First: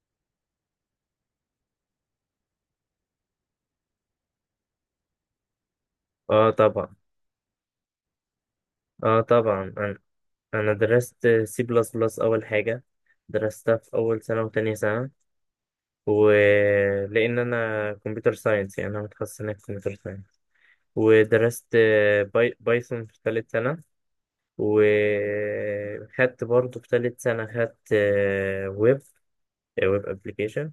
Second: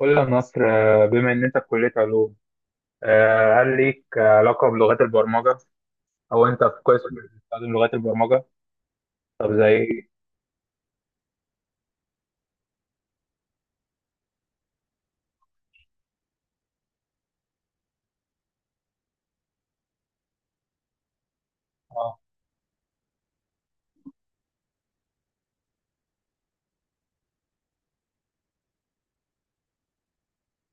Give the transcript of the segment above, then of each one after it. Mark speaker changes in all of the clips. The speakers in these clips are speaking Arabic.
Speaker 1: قول لي يا نصر، بما ان انت في كليه علوم، هل ليك علاقه بلغات البرمجه؟ او
Speaker 2: اه
Speaker 1: انت في
Speaker 2: طبعا.
Speaker 1: قسم بتستخدم لغات البرمجه؟
Speaker 2: اه
Speaker 1: طب زي
Speaker 2: طبعا، انا
Speaker 1: ايه؟
Speaker 2: انا درست سي بلس بلس. اول حاجه درستها في اول سنه وتانية سنه، ولان انا كمبيوتر ساينس، يعني انا متخصص هناك في كمبيوتر ساينس. ودرست
Speaker 1: اه.
Speaker 2: بايثون في ثالث سنه. وخدت برضه في ثالث سنه، خدت ويب ويب ابلكيشن.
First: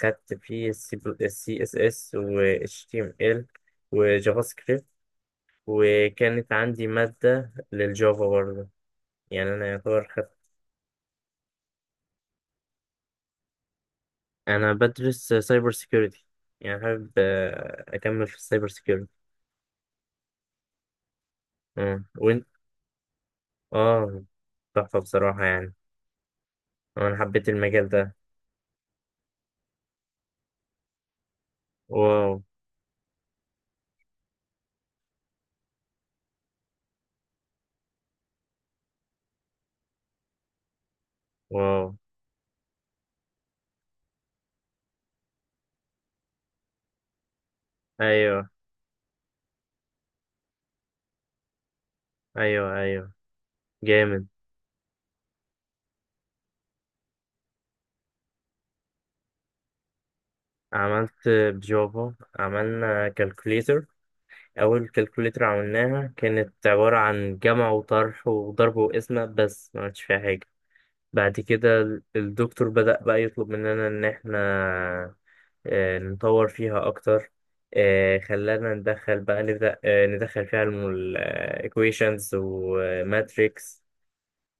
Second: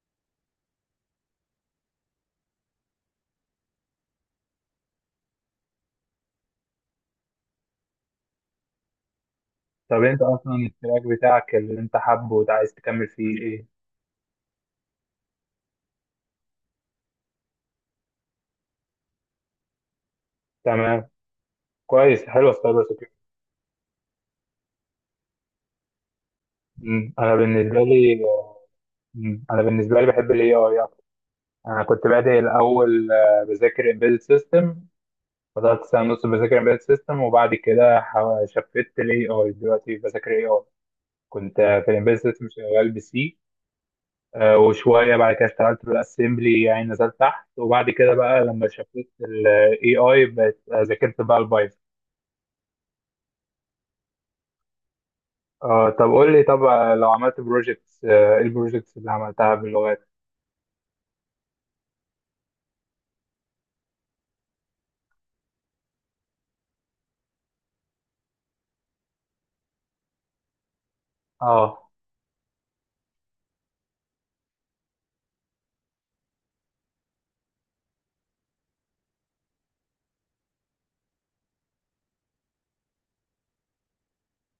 Speaker 2: خدت فيه السي اس اس و اتش تي ام ال وجافا سكريبت. وكانت عندي مادة للجافا برضه، يعني أنا
Speaker 1: طب
Speaker 2: يعتبر.
Speaker 1: انت اصلا التراك بتاعك اللي انت حابه وعايز تكمل فيه ايه؟
Speaker 2: أنا بدرس سايبر سيكيورتي، يعني حابب أكمل في السايبر سيكيورتي.
Speaker 1: تمام.
Speaker 2: أه،
Speaker 1: كويس،
Speaker 2: وأنت؟
Speaker 1: حلو السايبر سكيورتي.
Speaker 2: أه. تحفة بصراحة يعني.
Speaker 1: مم.
Speaker 2: أنا
Speaker 1: انا
Speaker 2: حبيت
Speaker 1: بالنسبه
Speaker 2: المجال ده.
Speaker 1: لي انا بالنسبه لي بحب الاي اي اكتر. انا كنت
Speaker 2: واو.
Speaker 1: بادئ الاول، بذاكر امبيدد سيستم. فضلت سنه ونص بذاكر امبيدد سيستم، وبعد كده شفت الاي اي دلوقتي بذاكر اي اي. كنت
Speaker 2: واو.
Speaker 1: في الامبيدد سيستم شغال بسي، وشوية بعد كده اشتغلت بالاسمبلي يعني نزلت تحت. وبعد كده بقى
Speaker 2: أيوه
Speaker 1: لما شفت الاي اي بقت، ذاكرت بقى البايثون.
Speaker 2: أيوه أيوه. جامد.
Speaker 1: طب قول لي، طب، لو عملت بروجكتس، ايه البروجكتس اللي عملتها باللغات؟
Speaker 2: عملت بجافا، عملنا كالكوليتر. أول كالكوليتر عملناها كانت عبارة عن جمع وطرح وضرب وقسمة بس، ما عملتش فيها حاجة. بعد كده
Speaker 1: اه.
Speaker 2: الدكتور بدأ بقى يطلب مننا إن إحنا نطور فيها أكتر. خلانا ندخل بقى، نبدأ ندخل فيها الإيكويشنز وماتريكس.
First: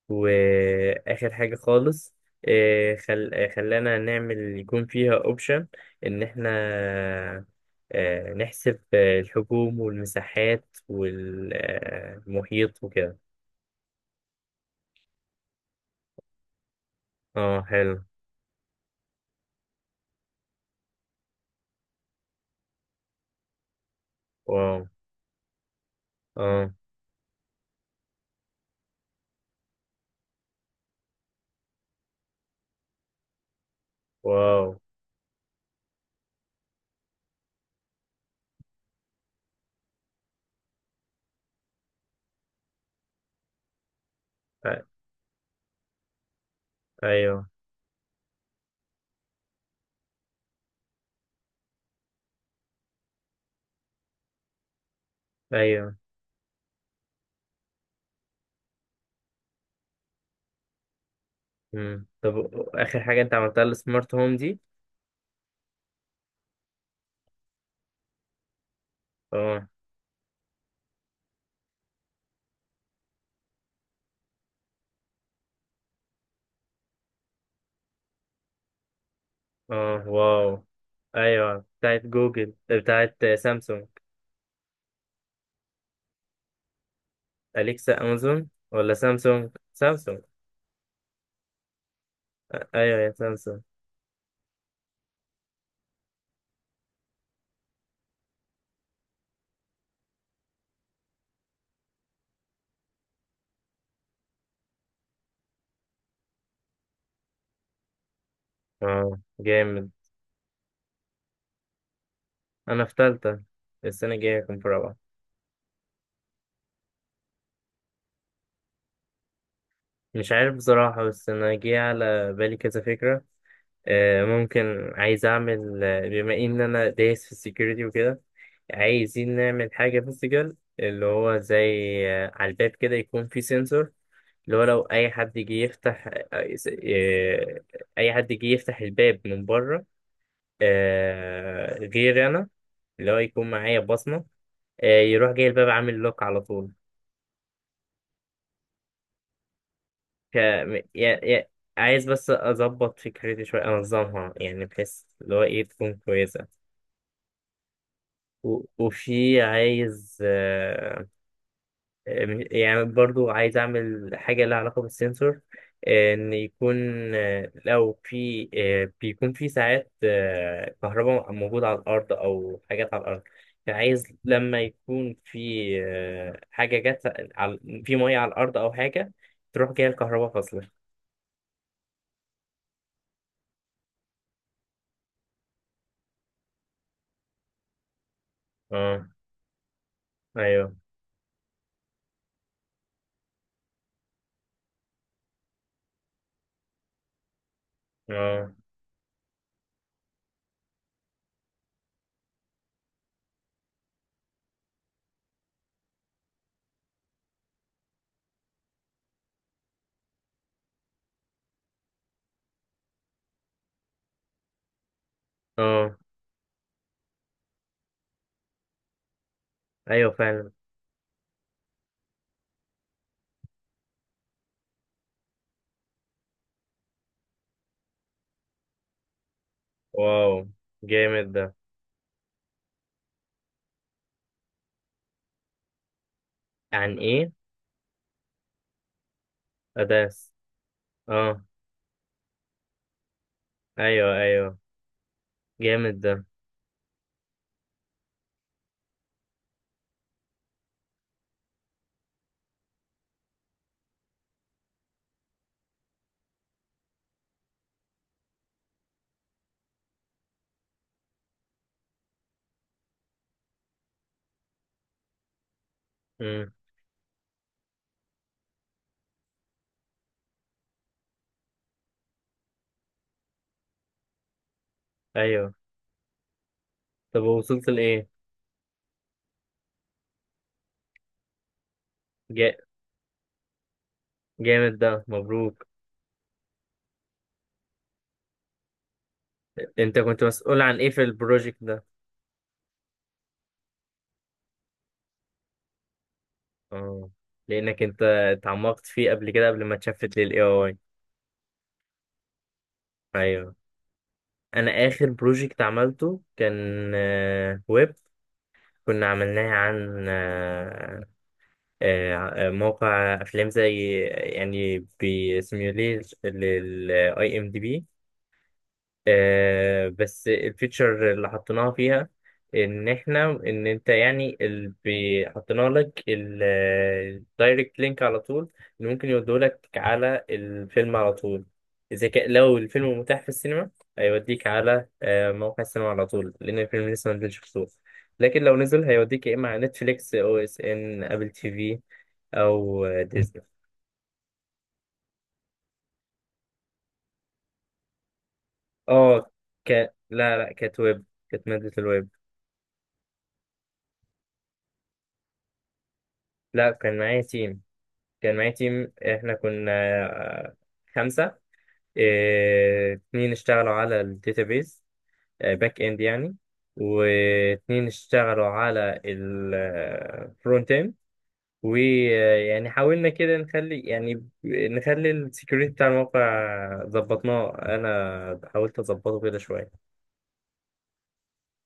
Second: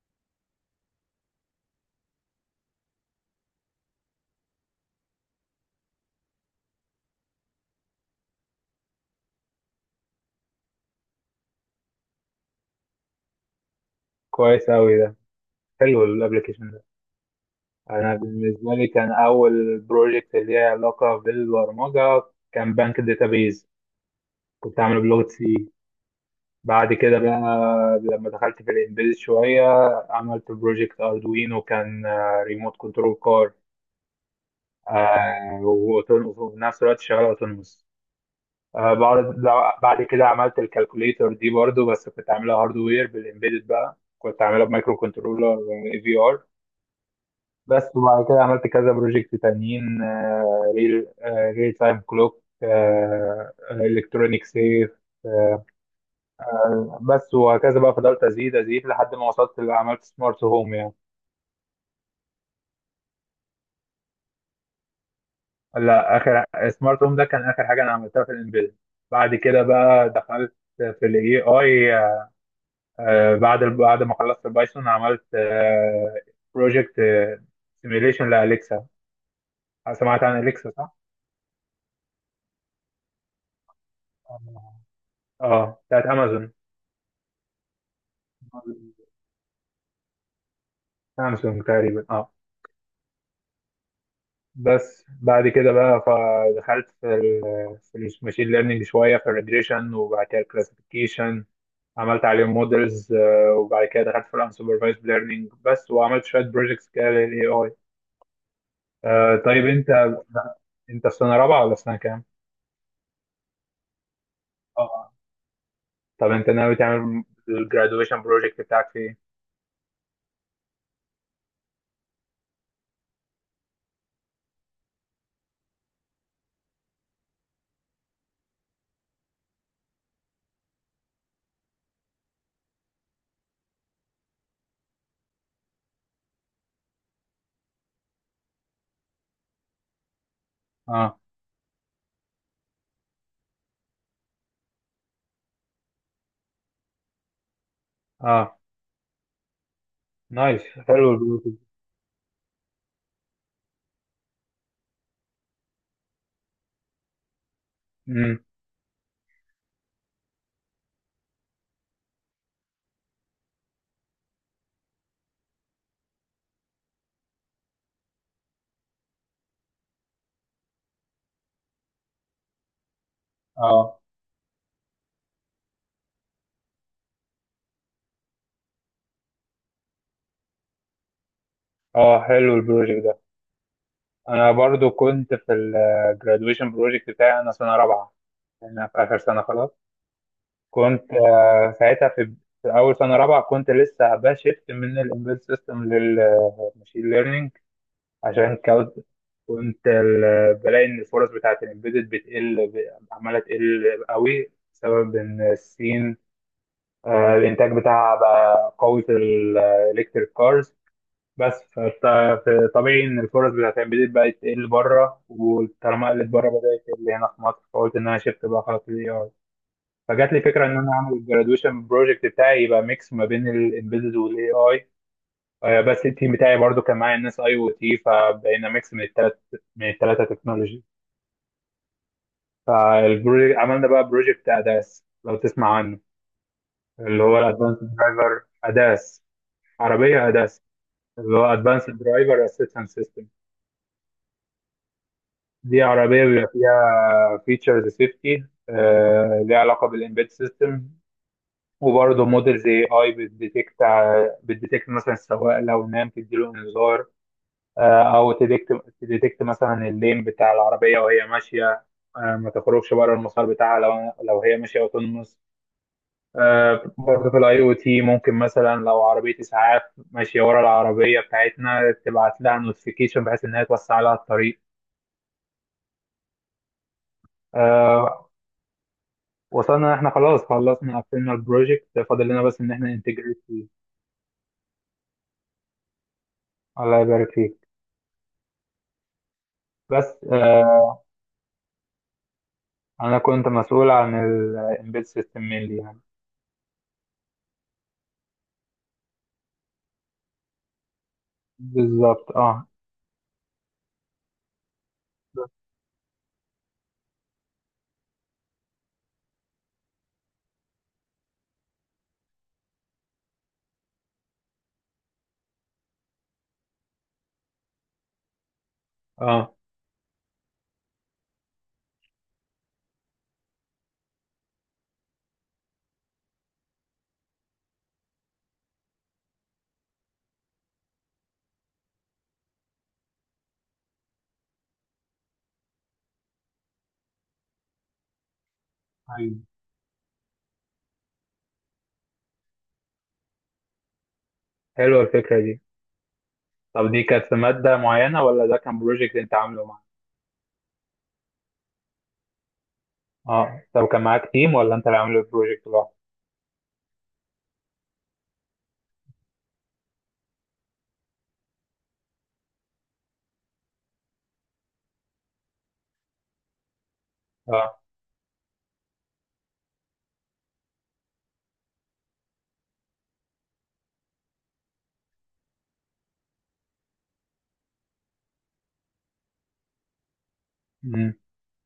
Speaker 2: وآخر حاجة خالص، آه، خل... آه، خلانا نعمل يكون فيها أوبشن إن إحنا نحسب الحجوم والمساحات والمحيط وكده.
Speaker 1: كويس اوي ده، حلو الابلكيشن ده.
Speaker 2: اه حلو.
Speaker 1: انا بالنسبة لي كان اول بروجكت اللي ليها علاقة بالبرمجة كان بنك داتابيز.
Speaker 2: واو.
Speaker 1: كنت عامله بلغة سي.
Speaker 2: اه.
Speaker 1: بعد كده بقى لما دخلت في الامبيد شوية عملت بروجكت اردوينو، كان ريموت كنترول كار.
Speaker 2: واو.
Speaker 1: وفي نفس الوقت شغاله اوتونوموس. بعد، بعد كده عملت الكالكوليتر دي برضو، بس كنت عاملها هاردوير، بالامبيدد بقى كنت عاملها
Speaker 2: أ-
Speaker 1: بمايكرو كنترولر اي في ار
Speaker 2: أيوه.
Speaker 1: بس. وبعد كده عملت كذا بروجكت تانيين، ريل تايم كلوك، الكترونيك سيف، آه
Speaker 2: ايوه.
Speaker 1: بس. وهكذا بقى فضلت ازيد ازيد لحد ما وصلت اللي عملت سمارت هوم يعني.
Speaker 2: مم. طب اخر حاجه انت عملتها السمارت هوم دي؟
Speaker 1: لا، اخر سمارت هوم ده كان اخر حاجه انا عملتها في الانفيد. بعد كده
Speaker 2: اه.
Speaker 1: بقى دخلت في الاي اي. بعد ما خلصت البايثون عملت بروجكت سيميليشن لاليكسا.
Speaker 2: اه.
Speaker 1: سمعت عن
Speaker 2: واو.
Speaker 1: اليكسا صح؟
Speaker 2: ايوه بتاعت جوجل بتاعت سامسونج.
Speaker 1: آه، اه، بتاعت امازون.
Speaker 2: اليكسا امازون ولا سامسونج سامسونج؟
Speaker 1: سامسونج تقريبا، اه.
Speaker 2: ايوه يا سامسونج.
Speaker 1: بس بعد كده بقى فدخلت في الماشين ليرنينج شويه، في الريجريشن وبعد كده الكلاسيفيكيشن. عملت عليهم مودلز. وبعد كده دخلت في الانسوبرفايزد ليرنينج بس، وعملت شويه بروجكتس كده للاي اي.
Speaker 2: اه
Speaker 1: طيب
Speaker 2: جامد.
Speaker 1: انت في سنه رابعه ولا في سنه كام؟
Speaker 2: انا في تالتة، السنه الجايه هكون في رابعه.
Speaker 1: اه. طب انت ناوي تعمل الجرادويشن بروجكت بتاعك في ايه؟
Speaker 2: مش عارف بصراحة، بس أنا جه على بالي كذا فكرة. ممكن عايز أعمل، بما إن أنا دايس في السكيورتي وكده، عايزين نعمل حاجة فيزيكال، اللي هو زي، على الباب كده يكون في سنسور. اللي هو لو أي حد جه يفتح، أي حد جه يفتح الباب من بره
Speaker 1: اه،
Speaker 2: غير أنا، اللي هو يكون معايا بصمة، يروح جاي الباب عامل لوك على طول.
Speaker 1: اه،
Speaker 2: ك...
Speaker 1: نايس،
Speaker 2: يا...
Speaker 1: حلو
Speaker 2: يا...
Speaker 1: البروجكت.
Speaker 2: عايز بس اظبط فكرتي شويه، انظمها يعني، بحيث اللي هو ايه تكون كويسه.
Speaker 1: امم.
Speaker 2: وفي عايز، يعني برضو عايز اعمل حاجه لها علاقه بالسنسور. ان يكون، لو في، بيكون في ساعات كهرباء موجوده على الارض او حاجات على الارض. يعني
Speaker 1: اه،
Speaker 2: عايز لما يكون في، آه، حاجه جت على... في ميه على الارض، او حاجه تروح جايه الكهرباء فاصله.
Speaker 1: اه، حلو البروجكت ده. انا برضو كنت في الجرادويشن بروجكت بتاعي، انا سنه رابعه، انا في
Speaker 2: اه.
Speaker 1: اخر سنه خلاص.
Speaker 2: ايوه.
Speaker 1: كنت ساعتها في اول سنه رابعه كنت لسه بشفت من الامبيد سيستم للماشين ليرنينج
Speaker 2: اه.
Speaker 1: عشان كود. كنت ال- آه، بلاقي ان الفرص بتاعت الامبيدد بتقل، عماله تقل قوي بسبب ان الصين، الانتاج بتاعها بقى قوي في الالكتريك كارز. بس فطبيعي ان الفرص بتاعت الامبيدد بقت تقل بره،
Speaker 2: اه
Speaker 1: وطالما قلت بره بدات تقل هنا في مصر. فقلت ان انا شفت بقى خلاص الاي.
Speaker 2: ايوه
Speaker 1: فجات لي
Speaker 2: فعلا.
Speaker 1: فكره ان انا اعمل الجرادويشن بروجكت بتاعي يبقى ميكس ما بين الامبيدد والاي اي. بس التيم بتاعي برضو كان معايا الناس اي او تي، فبقينا ميكس من الثلاثه
Speaker 2: واو
Speaker 1: تكنولوجي.
Speaker 2: جامد ده.
Speaker 1: فالبروجكت عملنا بقى بروجكت اداس، لو تسمع عنه.
Speaker 2: عن
Speaker 1: اللي
Speaker 2: ايه؟
Speaker 1: هو الادفانس درايفر اداس. عربيه
Speaker 2: اداس.
Speaker 1: اداس. اللي
Speaker 2: اه.
Speaker 1: هو ادفانس درايفر اسيستنس سيستم.
Speaker 2: ايوه ايوه.
Speaker 1: دي
Speaker 2: جامد ده.
Speaker 1: عربيه بيبقى فيها فيتشرز سيفتي، ليها علاقه بالامبيد سيستم، وبرضه موديل زي اي بتديتكت مثلا السواق لو نام تديله انذار، او تديكت، تديتكت مثلا اللين بتاع العربيه وهي ماشيه، ما تخرجش بره المسار بتاعها لو هي ماشيه وتنمص.
Speaker 2: امم.
Speaker 1: برضه في الاي او تي ممكن مثلا لو عربيه اسعاف ماشيه ورا العربيه بتاعتنا تبعت لها نوتيفيكيشن، بحيث انها توسع لها الطريق.
Speaker 2: ايوه طب وصلت لايه؟
Speaker 1: آه، وصلنا إن احنا خلاص خلصنا قفلنا البروجكت، فاضل لنا
Speaker 2: جا...
Speaker 1: بس ان احنا انتجريت فيه.
Speaker 2: جامد ده، مبروك.
Speaker 1: الله يبارك فيك.
Speaker 2: انت
Speaker 1: بس،
Speaker 2: كنت مسؤول عن ايه في البروجكت ده؟
Speaker 1: انا كنت مسؤول عن الامبيد سيستم مينلي يعني.
Speaker 2: اه، لانك انت اتعمقت فيه قبل كده، قبل ما اتشفت للاي اي.
Speaker 1: بالظبط، اه.
Speaker 2: ايوه. انا اخر بروجكت عملته كان ويب. كنا عملناه عن موقع افلام، زي يعني بيسيميوليت للاي ام دي بي.
Speaker 1: اه،
Speaker 2: بس الفيتشر اللي حطيناها فيها ان احنا، ان انت يعني، اللي حطينا لك الدايركت لينك على طول اللي ممكن يودولك على الفيلم على طول. اذا كان، لو الفيلم متاح في السينما، هيوديك على موقع السينما على طول، لان الفيلم لسه ما نزلش في السوق. لكن لو نزل، هيوديك يا
Speaker 1: ايوه،
Speaker 2: اما على نتفليكس او اس ان ابل تي في او ديزني.
Speaker 1: حلوه الفكره دي. طب دي كانت في ماده معينه ولا ده كان بروجكت
Speaker 2: اه.
Speaker 1: انت عامله معاه؟
Speaker 2: ك... لا لا، كانت ويب، كانت مادة الويب.
Speaker 1: اه. طب كان معاك تيم ولا انت اللي عامل البروجكت لوحدك؟
Speaker 2: لا كان معايا تيم. جامعتي، احنا كنا آه، خمسة. إيه، اتنين اشتغلوا على الداتابيز، باك اند يعني،
Speaker 1: اه.
Speaker 2: واتنين اشتغلوا على الفرونت اند. ويعني حاولنا كده نخلي، يعني نخلي السكيورتي بتاع الموقع، ظبطناه، انا حاولت اظبطه كده شوية.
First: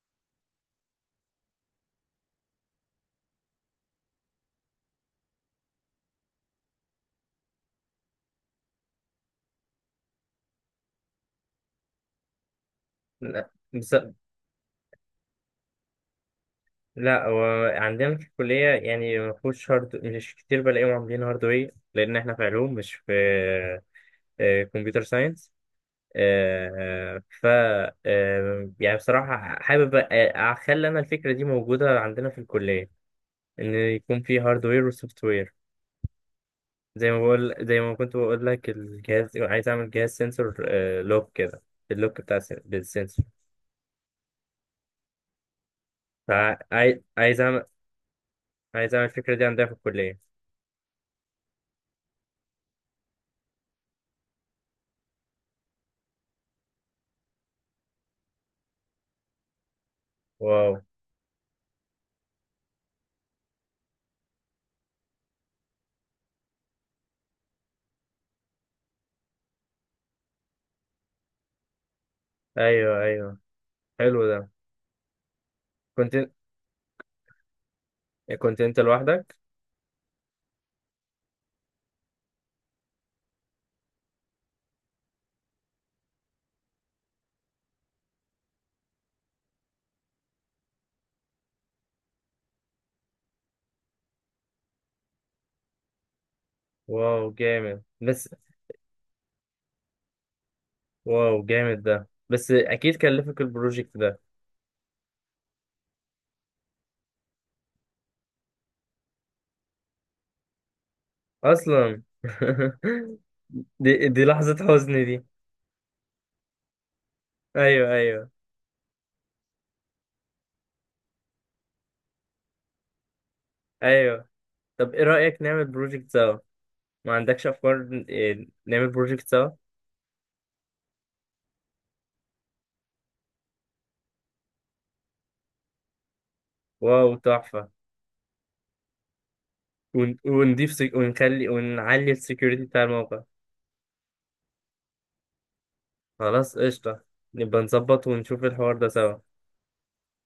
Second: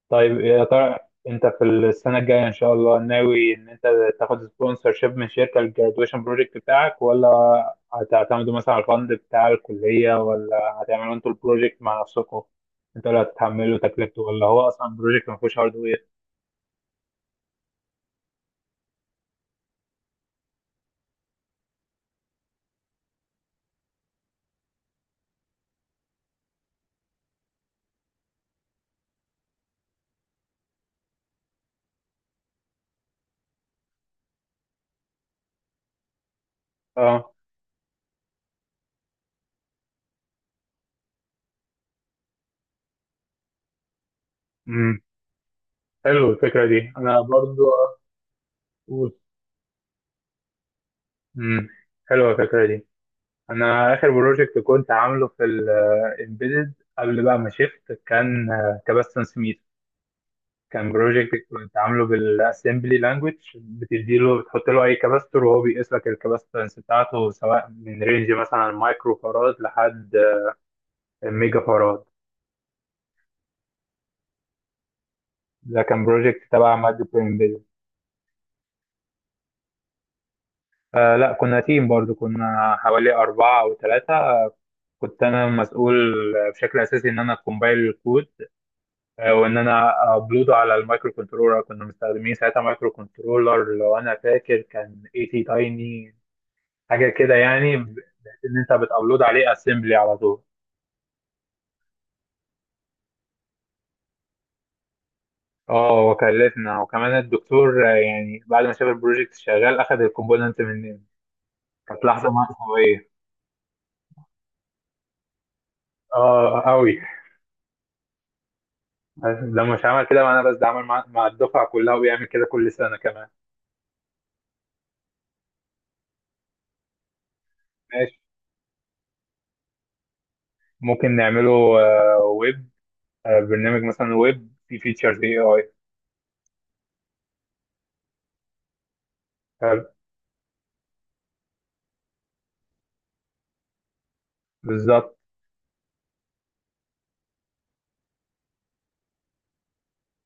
Speaker 1: طيب، يا ترى انت في السنة الجاية ان شاء الله ناوي ان انت تاخد سبونسر شيب من شركة الجرادويشن بروجكت بتاعك، ولا هتعتمدوا مثلا على الفند بتاع الكلية، ولا هتعملوا انتوا البروجكت مع نفسكم، انتوا اللي
Speaker 2: لا
Speaker 1: هتتحملوا
Speaker 2: بس.
Speaker 1: تكلفته، ولا هو اصلا بروجكت ما فيهوش هاردوير؟
Speaker 2: لا هو عندنا في الكلية يعني ما فيهوش هارد، مش كتير بلاقيهم عاملين هاردوير، لأن احنا في علوم مش في كمبيوتر ساينس. ف يعني بصراحة حابب أخلي أنا الفكرة دي موجودة عندنا في الكلية، إن يكون في هاردوير وسوفت وير. زي ما
Speaker 1: اه.
Speaker 2: بقول، زي ما كنت بقول لك، الجهاز عايز أعمل جهاز سنسور، لوك كده، اللوك بتاع بالسنسور.
Speaker 1: امم حلو الفكرة دي،
Speaker 2: فعايز،
Speaker 1: انا
Speaker 2: عايز أعمل
Speaker 1: برضو
Speaker 2: عايز أعمل
Speaker 1: اقول.
Speaker 2: الفكرة دي عندنا في الكلية.
Speaker 1: امم حلوة الفكرة دي. انا اخر بروجكت كنت عامله في الامبيدد قبل بقى ما شفت كان كباستنس.
Speaker 2: واو.
Speaker 1: كان بروجكت كنت عامله بالاسمبلي لانجوج، بتديله بتحط له اي كاباستور وهو بيقيس لك الكاباستنس بتاعته، سواء من رينج مثلا مايكرو فاراد لحد ميجا فاراد.
Speaker 2: أيوه أيوه. حلو ده.
Speaker 1: ده كان
Speaker 2: كنت
Speaker 1: بروجكت تبع مادة انفيديا.
Speaker 2: كنت أنت لوحدك؟
Speaker 1: آه، لا، كنا تيم برضو، كنا حوالي أربعة أو ثلاثة. كنت أنا مسؤول بشكل أساسي إن أنا كومبايل الكود، وإن أنا أبلوده على المايكرو كنترولر. كنا مستخدمين ساعتها مايكرو كنترولر، لو أنا فاكر كان اي تي تايني. حاجه
Speaker 2: واو
Speaker 1: كده يعني،
Speaker 2: جامد بس.
Speaker 1: بحيث ان انت بتابلود عليه اسمبلي على طول.
Speaker 2: واو جامد ده، بس أكيد كلفك البروجكت ده
Speaker 1: اه، وكلفنا. وكمان الدكتور، يعني بعد ما شاف البروجكت شغال اخذ الكومبوننت مننا.
Speaker 2: اصلا.
Speaker 1: كانت لحظه مأساويه.
Speaker 2: دي لحظة حزن دي.
Speaker 1: اه، قوي.
Speaker 2: ايوه ايوه
Speaker 1: ده مش عمل كده مع انا بس، ده عمل مع الدفعه كلها، وبيعمل كده كل سنه كمان.
Speaker 2: ايوه. طب ايه رأيك نعمل بروجكت سوا؟ ما عندكش افكار؟
Speaker 1: ماشي.
Speaker 2: إيه، نعمل بروجكت سوا.
Speaker 1: ممكن نعمله، ويب، برنامج مثلا ويب فيه فيتشرز اي اي.
Speaker 2: واو تحفة. ونضيف، ونخلي ونعلي السكيورتي بتاع الموقع.
Speaker 1: بالظبط.
Speaker 2: خلاص قشطة. نبقى نظبط ونشوف الحوار ده سوا.